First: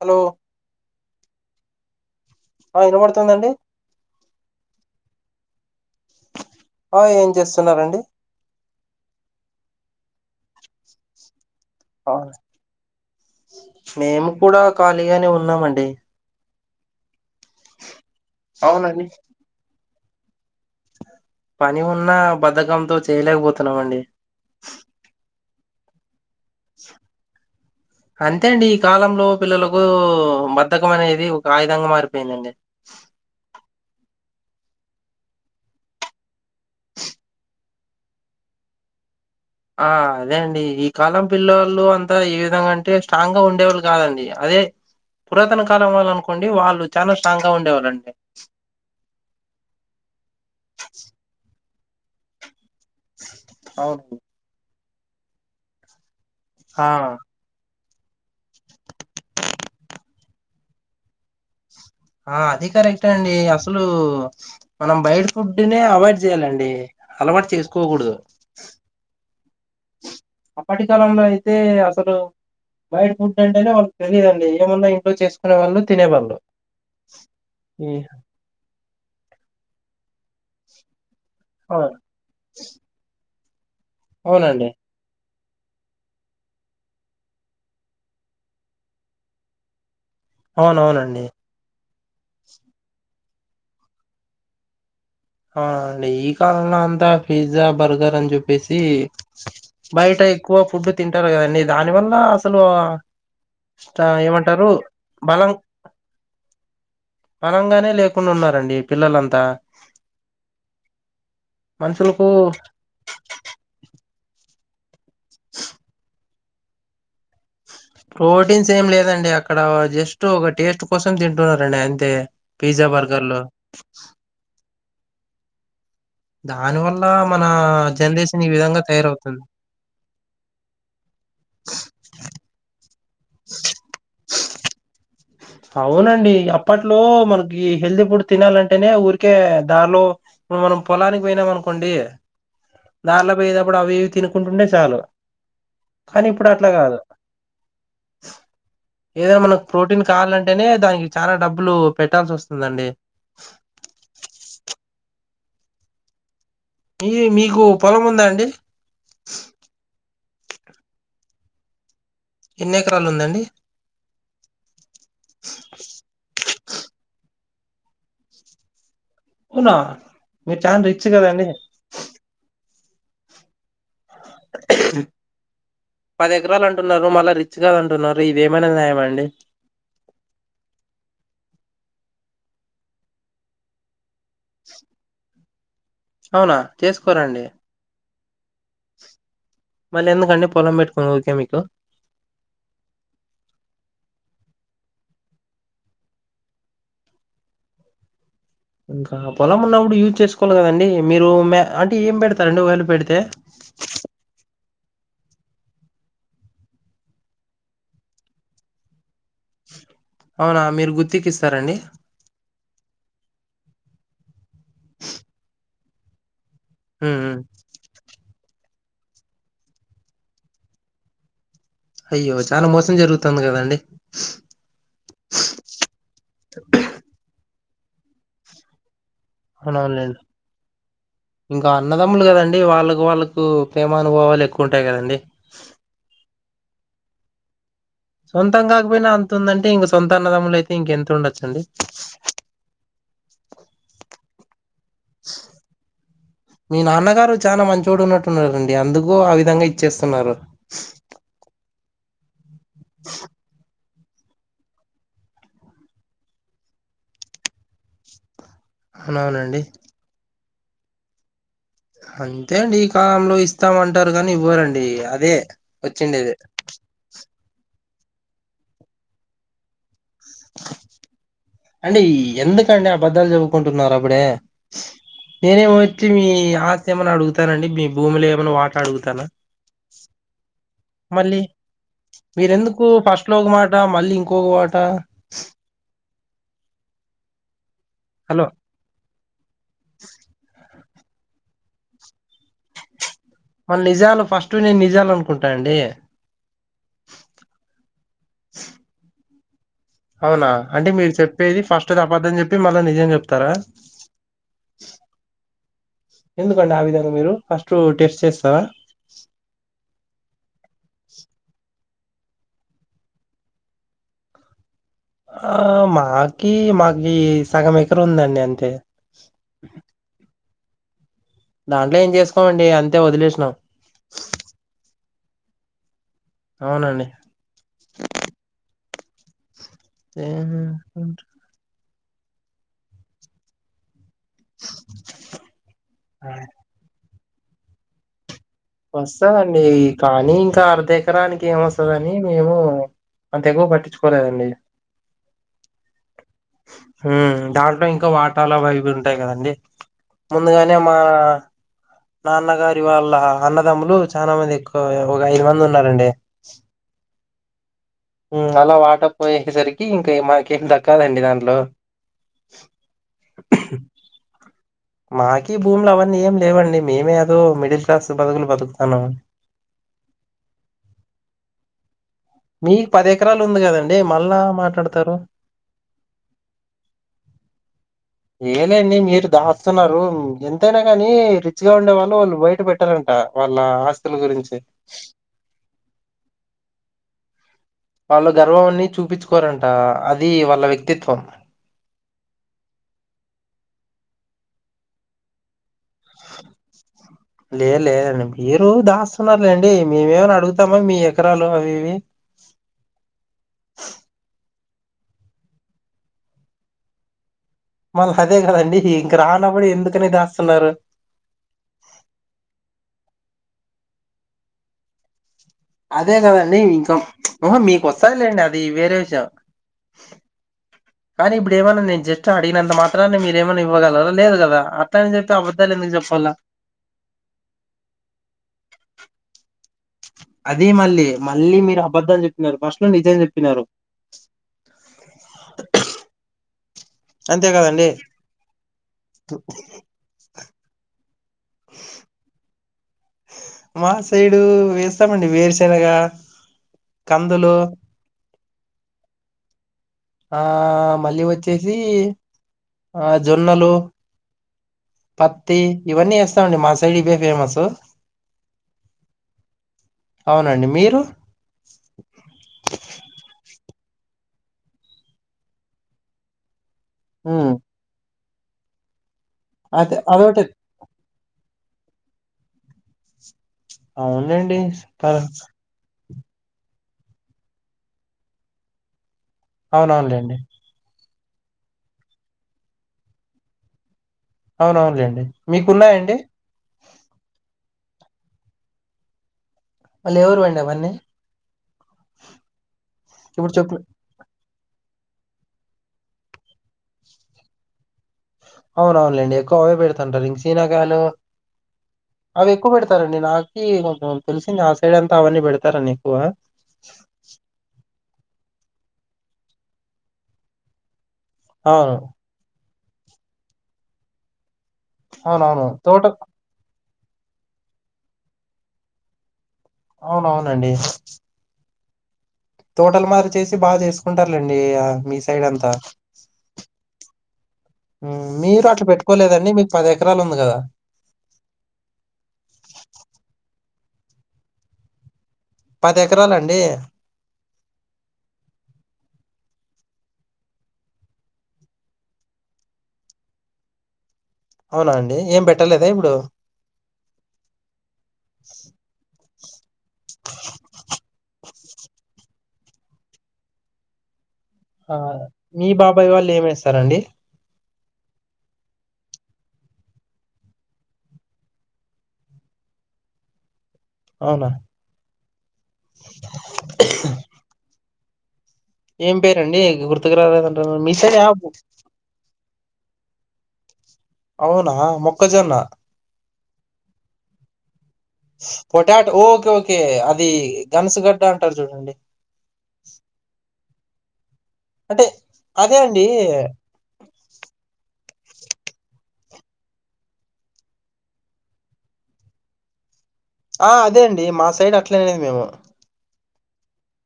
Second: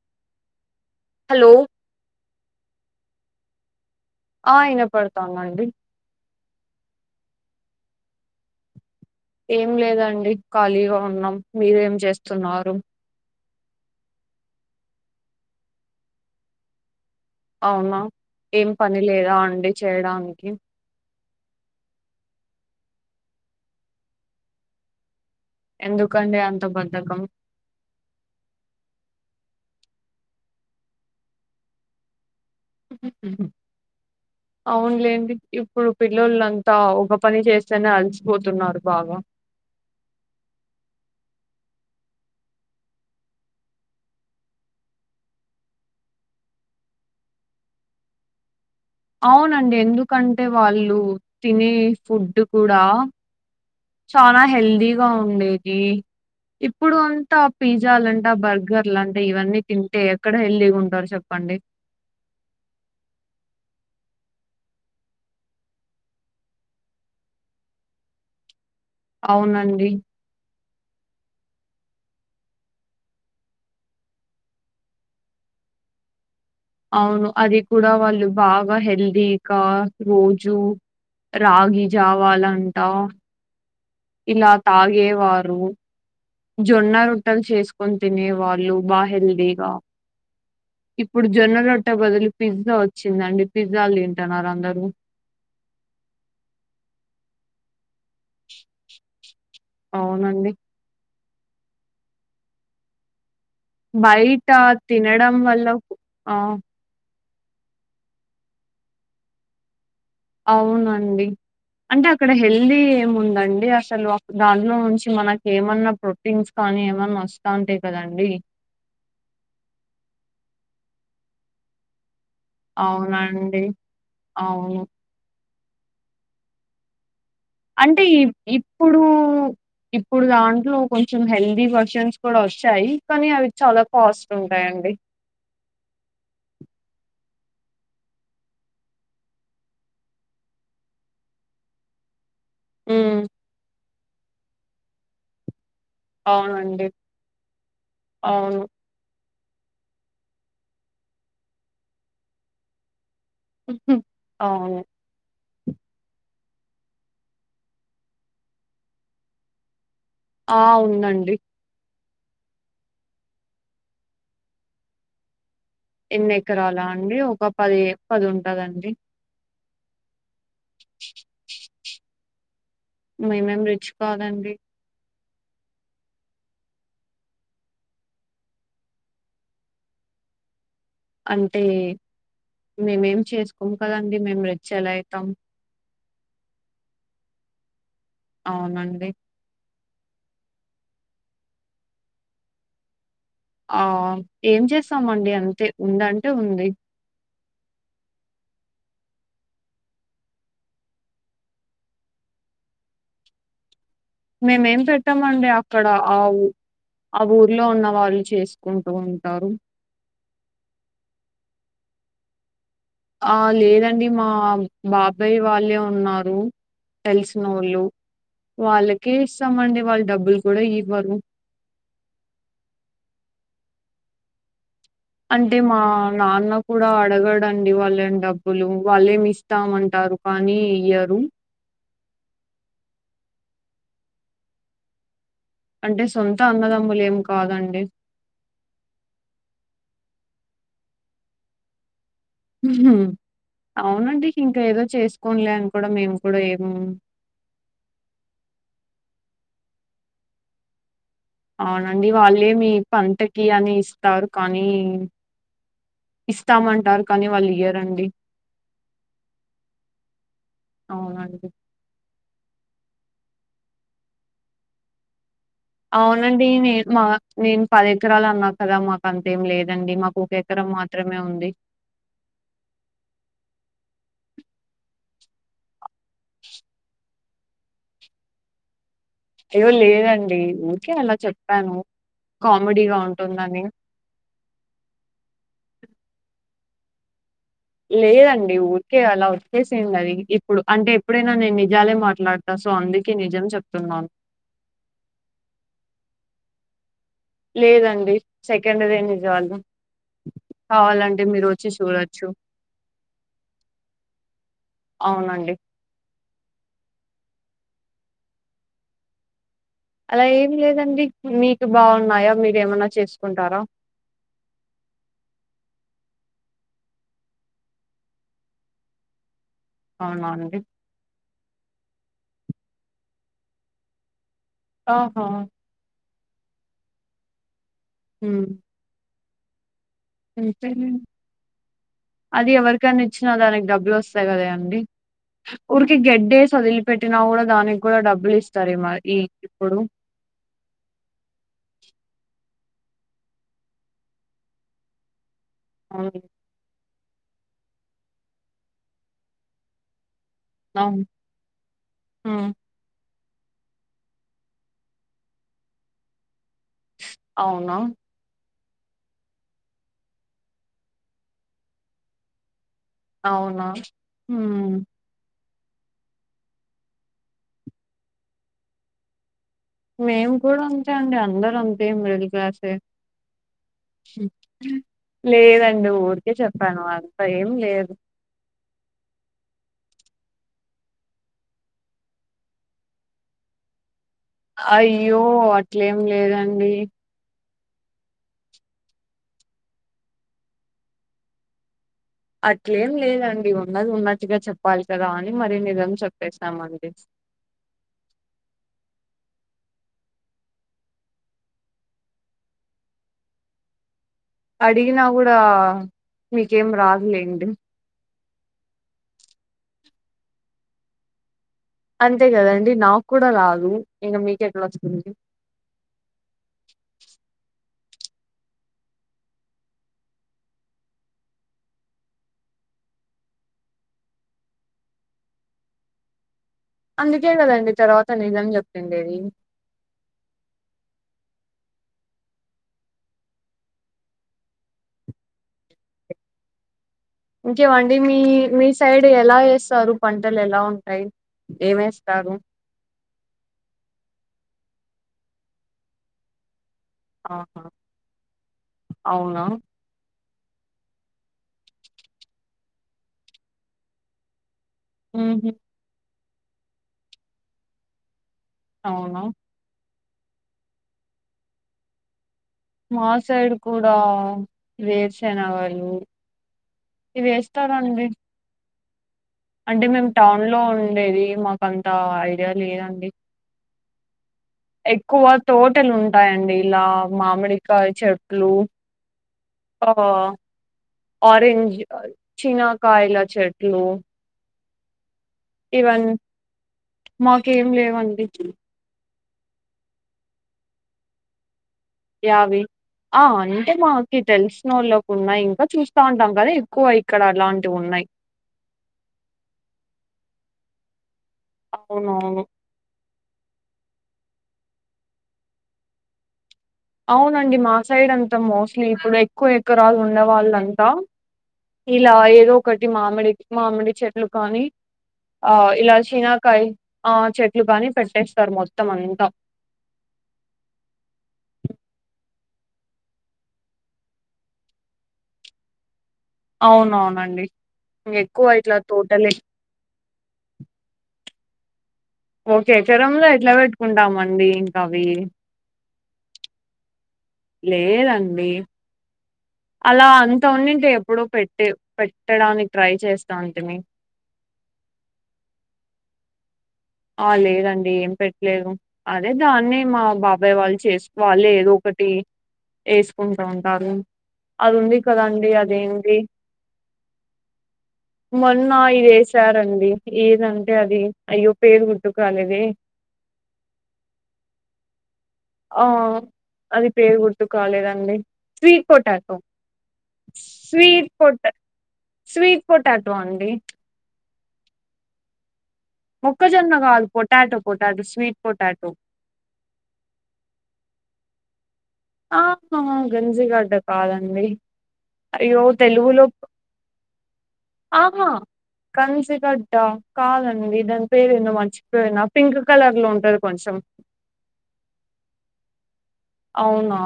Hello hello ఆ వినబడుతుందా అండి ఆ ఇనపడతోందండి ఆ ఏం జేస్తున్నారండి ఏం లేదండి ఖాళీగా ఉన్నాం మీరేం అవును, చేస్తున్నారు మేము కూడా ఖాళీగానే ఉన్నామండి అవునా ఏం పని అవునండి లేదా అండి చేయడానికి పని ఉన్నా బద్దకంతో చేయలేకపోతున్నాం అండి ఎందుకండి అంత బద్దకం అంతే అండి ఈ కాలంలో పిల్లలకూ బద్దకం అనేది ఒక ఆయుధంగా మారిపోయిందండి ఉమ్ హ్ హ్ ఉమ్ [inaudible] అవునులేండి ఇప్పుడు పిల్లలు అంతా ఒక పని చేస్తేనే అలసిపోతున్నారు బాగా ఆ అదే అండి ఈ కాలం పిల్లోళ్ళు అంతా ఏ విధంగా అంటే స్ట్రాంగ్ గా ఉండేవాళ్ళు కాదండి అదే పురాతన కాలం వాళ్ళనుకోండి వాళ్ళు చానా స్ట్రాంగ్ ఉండేవాళ్ళండి అవునండి ఎందుకంటే వాళ్ళు తినే ఫుడ్ కూడా అవును చానా హెల్దీగా ఉండేది ఆ ఇప్పుడు అన్ తా పిజ్జాలంటా, బర్గర్లంటా ఇవన్నీ తింటే ఎక్కడ హెల్దీగుంటారు చెప్పండి ఆ అది కరెక్టే అండి అసలు మనం బయట ఫుడ్ నే అవాయిడ్ చేయ్యాలండి అలవాటు చేసుకోగూడదు అవునండి అప్పటి కాలంలో అయితే అసలు బయట ఫుడ్ అంటేనే వాళ్ళకు తెలియదండి ఏమున్నా ఇంట్లో చేసుకునే వాళ్ళు తినేవాళ్ళు అవును అది ఈ కూడా వాళ్ళు బాగా హెల్దీగా రోజు రాగి అవును జావాలంటా ఇలా అవునండి తాగేవారు రూ జొన్న రొట్టెలు చేసుకొని తినే వాళ్ళు బా హెల్దీగా అవునవునండి ఇప్పుడు జొన్న రొట్టె బదులు పిజ్జా వచ్చిందండి పిజ్జాల్ తింటన్నారు అందరూ ఆ అండి ఈ కాలంలో అంతా పిజ్జా, బర్గర్ అన్ జెప్పేసి బయట అవునండి. ఎక్కువ ఫుడ్ తింటరు కదండీ దాని వల్ల అసలు స్ట- బయట ఏమంటారు తినడం వల్ల ఆ పానంగాని లేకుండా ఉన్నారండి పిల్లలంతా అవునండి అంటే మనుషులకు అక్కడ హెల్దీ ఏముందండి అస్ సలు ఆ ఫుడ్ దాంట్లో నుంచి మనకేమన్నా ప్రోటీన్స్ కానీ ఏమన్న వస్తాంటే కదండి సేమ్ లేదండి అక్కడ జస్ట్ ఒక టేస్ట్ కోసం తింటున్నారండి అంతే పీజ్జా బర్గర్ లు అవునండి. అవును దాని వల్ల మన అంటే ఇప్ జనరేషన్ ఈ విధంగా ఇప్పుడు తయారవుతుంది ఇప్పుడు దాంట్లో కొంచెం హెల్దీ వర్షన్స్ కూడ వచ్చాయి కనీ అవి చాలా కాస్ట్ ఉంటాయండి అవునండి అప్పట్లో మనకి హెల్తీ ఫుడ్ తినాలంటేనే ఊరికే దారిలో ఇప్పుడు మనం పొలానికి పోయినమనుకోండి హ్మ్. దార్ల పోయేదప్పుడు అవి ఇవి తినుకుంటుంటే చాలు కనీ ఇప్పుడట్ల అవునండి. గాదు అవును. ఏదెమన్న మనకు ప్రోటీన్ కావాలంటేనే దానికి చాలా డబ్బులు పెట్టాల్సి వస్తుందండి ఉమ్ హ్ అవును ఈ మీకు పొలం ఉందా అండి ఆ ఉందండి ఎన్నెకరాలు ఉందండి ఎన్ని ఎకరాల అండి ఒక పది పది ఉంటదండి వునా మీరు చాన్ రిచ్ కదండి మేమేం రిచ్ కాదండి పది ఎకరాలు అంటున్నారు, మళ్ళీ రిచ్ గాదు అంటున్నరు, ఇదిమైనా న్యాయమా అండి? అంటే మేమేం చేసుకోము కదండి, మేము రెచ్ ఎలా అయితం? అవునా చేసుకోరా అండి? అవునండి మళ్ళీ ఎందుకండి పొలం పెట్టుకుని ఊక మీకు? ఆ ఏం చేస్తామండి అంతే ఉందంటే ఉంది. ఇంకా పొలం ఉన్నప్పుడు యూజ్ చేసుకోవాలి కదండి, మీరు మే అంటే ఏం పెడతరండి ఒకవేళ పెడితే? మేమేం పెట్టమండి అక్కడ ఆవు ఆ ఊర్లో ఉన్న వాళ్ళు చేసుకుంటూ ఉంటారు. అవునా మీరు గుత్తికి ఇస్తర అండి? ఆ లేదండి మా బాబాయి వాళ్ళే ఉన్నారు. ఉమ్ ఉమ్ తెలిసినోళ్ళు, వాళ్ళకే ఇస్తామండి వాళ్ళ డబ్బులు కూడ ఇవ్వరు. అయ్యో, చాన మోసం జరుగుతుంది కదండి. అంటే మా నాన్న కూడా అడగడండి వాళ్ళన్ డబ్బులు వాళ్ళేమిస్ తామంటారు అవునవునులేండి కానీ ఇయ్యరు ఇంకా అన్నదమ్ములు కదండి, వాళ్ళకు వాళ్ళకు ప్రేమ అనుభవాలు ఎక్కువ ఉంటాయి కదండి. అంటే సొంత అన్నదమ్ములు ఏం కాదండి. సొంతం కాకపోయినా అంటుందటే, ఇంక సొంత అన్నదమ్ములు అయితే ఇంక ఎంత ఉండొచ్చండి. అవునండి ఇంకా ఏదో చేసుకోన్లే అని కూడా మేం కూడ ఏం చాన మంచోడు ఉన్నట్టున్నరండి అందుకు ఆ విధంగ ఇచ్చేస్తున్నరు. అవునండి వాళ్ళేమి పంటకి అనేస్ తారు కానీ, ఇస్తామంటారు కానీ వాళ్ళు ఇయ్యరండి. అవునవునండి అవునండి అంతే అండి ఈ కాలంలో ఇస్తామంటారు కానీ ఇవ్వరండి అదే. వచ్చిండేది అవునండి నేన్ మా నేన్ పది ఎకరాలు అన్నా కదా, మాకు అంతేం లేదండి మాకు ఒక ఎకరం మాత్రమే ఉంది. అండి ఈ ఎందుకండి అబద్దాలు చెప్పుకుంటున్నారు అప్పుడే? నేనేమో వచ్చి మీ ఆస్తి ఏమైన్నా అడుగుతానండి? మీ భూమిల ఏమైన వాట అడుగుతానా? యో లేదండి ఉట్ మళ్ళీ, మీరెందుకు ఫస్ట్ లో ఒక ఉంటుందని. మాట మళ్ళీ ఇంకొక వాట హలో లేదండి ఊ కే అలా వచ్చేసింది అది, ఇప్పుడు అంటే ఎప్పుడైనా నేను నిజాలే మాట్లాడతా సో అందుకే నిజం మల్ చెప్తున్నాను. నిజాలు ఫస్ట్ నేన్ నిజాలు అనుకుంట అండి. లేదండి సెకండ్ దే నిజాలు అవునా అంటే మీరు కావాలంటే చెప్పేది మీరొచ్చి ఫస్ట్ ది చూడొచ్చు. అబద్ధం చెప్పి, మళ్ళ నిజం చెప్తరా? అవునండి ఎందుకండి ఆ విధంగా మీరు ఫస్ట్ టెస్ట్ చేస్తావా? అలా ఏం లేదండి మీకు బాగున్నాయా మీరుమన్నా చేసుకుంటారా? ఆ మాకి మాకి సగం ఎకర ఉందండి అంతే అవునా అండి దాంట్లో ఏం చేసుకోమండి, అంతే వదిలేసినాం. ఓహో అవునండి ఉ అంతే అది ఎవరికైనా ఇచ్చినా దానికి డబ్బులు వస్తు అంతే కద అండి ఊడికి ఏ- గడ్డే వదిలి పెట్టినా కూడా దానికి కూడా డబ్బులు ఇస్త సరె మనకి వస్తదండి ఇప్పుడు కానీ ఇంకా అర్ధ ఎకరానికి ఏమ వస్తుందని మేము అంత ఎక్కువ పట్టించుకోలేదండి [inaudible] అవును ఉమ్మ్ దాంట్లో ఇంకా వాటాల అవి ఉంటాయి కదండి ముందుగానే మా అవును నా హ్మ్ అన్నగారి వాళ్ళ అన్నదమ్ములు చాలా మంది ఎక్కువ ఒక ఐదు మంది ఉన్నారండి అవునా ఉమ్ అలా వాట పోయేసేసరికి ఇంకా మాక ఏం దక్కదండి దాంట్లో అవునా హుమ్ మాక భూములు అవన్నీ ఏం లేవండి మేమే ఏదో మిడిల్ క్లాస్ బతుకులు బతుకుతా ఉన్నాము మేము కూడా అంతే అండి అందరు అంతే మరి లాస్ట్ డే మీకు పది ఎకరాలు ఉంది కదండి మళ్ళా మాట్లాడతారు లేదండి ఊరు అందుకే చెప్పాను అంత ఏం లేదు ఏలేండి మీరు దాస్తున్నారు ఎంతైనా కాని రిచ్ గా ఉండేవాళ్ళు వాళ్ళు బయట పె పెట్టారంట వాళ్ళ ఆస్తుల గురించి అయ్యో అట్లేం లేదండి వాళ్ళు గర్వంన్ని చూపించుకోరంట అది వాళ్ళ వ్యక్తిత్వం అట్లేం లేదండి ఉన్నది ఉన్నట్టుగా చెప్పాలి కదా అని మరి నిజం చెప్పేస్తామండి లే లేదండి మీరు దాస్తున్నారులేండి మేమేమని అడుగుతామ మీ ఎకరాలు అవి ఇవి అడిగినా కూడా మీకేం రాదులేండి మళ్ళీ అదే కదండి ఇంక రానప్పుడు ఎందుకని దాస్తున్నారు అంతే కదండి నాకు కూడా రాదు ఇంక మీకెట్లా వస్తుంది అదే కదండి ఇంకాహ మీకు వస్తాలేండి అది వేరే విషయం [inaudible] కానీ ఇప్పుడు ఏమైన్నా నేను జస్ట్ అడిగినంత మాత్రాన్ని మీరుమన్నా ఇవ్వగలరా లేదుదా అత్త అని చెప్పి అట్లు ఎందుకు చెప్పాలా అందుకే కదండి తర్వాత నిజం చెప్పిండేది అద మళ్ళీ మళ్ళీ మీరు అబద్ధం అని చెప్పినారు ఫస్ట్ లో నిజం చెప్పినారు అంతే కదండి ఇంకేవండి మీ మీ సైడ్ ఎలా వేస్తారు పంటలు ఎలా ఉంటాయి ఏం వేస్తారు మా సైడు వేస్తామండి వేరుశనగా కందులు ఆహా అవునా ఆ మళ్ళీ వచ్చేసి ఆ జొన్నలు ఉహు పత్తి ఇవన్నీ వేస్తామండి మా సైడ్ ఇవే ఫేమస్ అవునా అవునండి మీరు మా సైడ్ కూడా వేరుశనగలు ఇవి ఉమ్, ఎస్తారా అండి అంటే అదే మేము టౌన్ అదొకటి లో ఉండేది మాకు అంత ఐడియా లేదండి అవునులేండి ఆ, ఎక్కువ తో తోటలు ఉంటాయండి ఇలా మామిడికాయ చెట్లు ఆ అవునవునులేండి ఆరెంజ్ చినకాయల చెట్లు అవును అవునులేండి ఇవన్ మాకేం లేవండి మళ్ళీ ఎవరివండి అవన్నీ యావి ఆ ఇప్పుడు అంటే చెప్పు మా కి తెలిసినోళ్ళకి ఉన్నాయి ఇంకా చూస్తా ఉంటాం కదా ఎక్కువ ఇక్కడ అలాంటివి ఉన్నాయి అవును అవునులేండి ఎక్కువ అవే పెడుతుంటారు ఇంగ సీనాకాయలు [unintelligible] ఎక్కువ పెడతారండి నాకి కొంచెం తెలిసింది ఆ సైడ్ అంతా అవన్నీ పెడతారనీ ఎక్కువ అవునండి మా సైడ్ అంతా మోస్ట్లీ ఇప్పుడు ఎక్కువ ఎకరాలు ఉన్నవాళ్ళంతా అవును ఇలా ఏదో ఒకటి మామిడి మామిడి చెట్లు కానీ ఆ అవునవును ఇలా తోట శీనా కాయ్ ఆ చెట్లుగాని పెట్టేస్తారు మొత్తం అంతా అవును అవునండి తోటలు మాదిరి చేసి బాగా చేసుకుంటారులేండి ఆ మీ సైడ్ అంతా అవునవునండి ఉ ఎక్కువ మీరు ఇట్లా అట్లా తోటలే పెట్టుకోలేదా అండి మీకు పది ఎకరాలు ఉంది కదా ఒక ఎకరంలో ఎట్లా పెట్టుకుంటాం అండి ఇంకా అవి పది ఎకరాలు అండి లేదండి అలా అంత ఉన్నింటె ఎప్పుడో పెట్టి పెట్టడానికి ట్రై చేస్తాంటిమి అవునా అండి ఏం పెట్టలేదా ఇప్పుడు ఆ లేదండి ఏం పెట్లేదు అదే దాన్ని మా బాబాయ్ వాళ్ళు చేసుకో వాళ్ళేఏదో ఒకటి వేసుకుంటా ఉంటారు అది ఆ ఉంది కదాండి మీ బాబాయ్ అదేంటి వాళ్ళు ఏమేస్తారండి మొన్న ఇది ఏసారండి ఏదంటే అది అయ్యో పేరు గుర్తుకు రాలేదే అవున ఆ అది పేరు గుర్తుకు రాలేదండి స్వీట్ ఏం పొటాటో పేరండి గుర్తుకు రాలేదంటున్నారు మీ స్వీట్ సైడ్ యాపు పొటా స్వీట్ పొటాటో అండి అవునా మొక్కజొన్న మొక్కజొన్న కాదు potato potato potato okay okay అది గనుసుగడ్డ అంటారు చూడండి ఆ హా గనుసుగడ్డ కాదండి అంటే అయ్యో అదే అండి తెలుగులో ఆహా కనుసుగడ్డ కాదండి దాని పేరు ఏందో మర్చిపోయినా పింక్ కలర్ లో ఉంటది ఆ కొంచెం అదే అండి మా సైడ్ అట్లే అనేది మేము అవునా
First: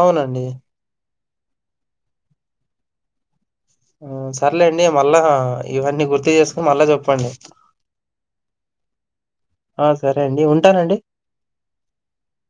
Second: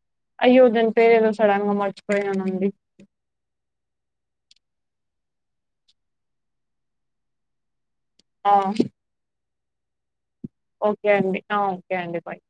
అవునండి అయ్యో దాని పేరేదో సడన్ గా మర్చిపోయాను అండి ఆ సర్లేండి మళ్ళా ఇవన్నీ గుర్తు చేసుకుని మళ్ళా చెప్పండి ఆ ఆ సరే అండి ఉం ఓకే అండి ఆ ఓకే అండి బాయ్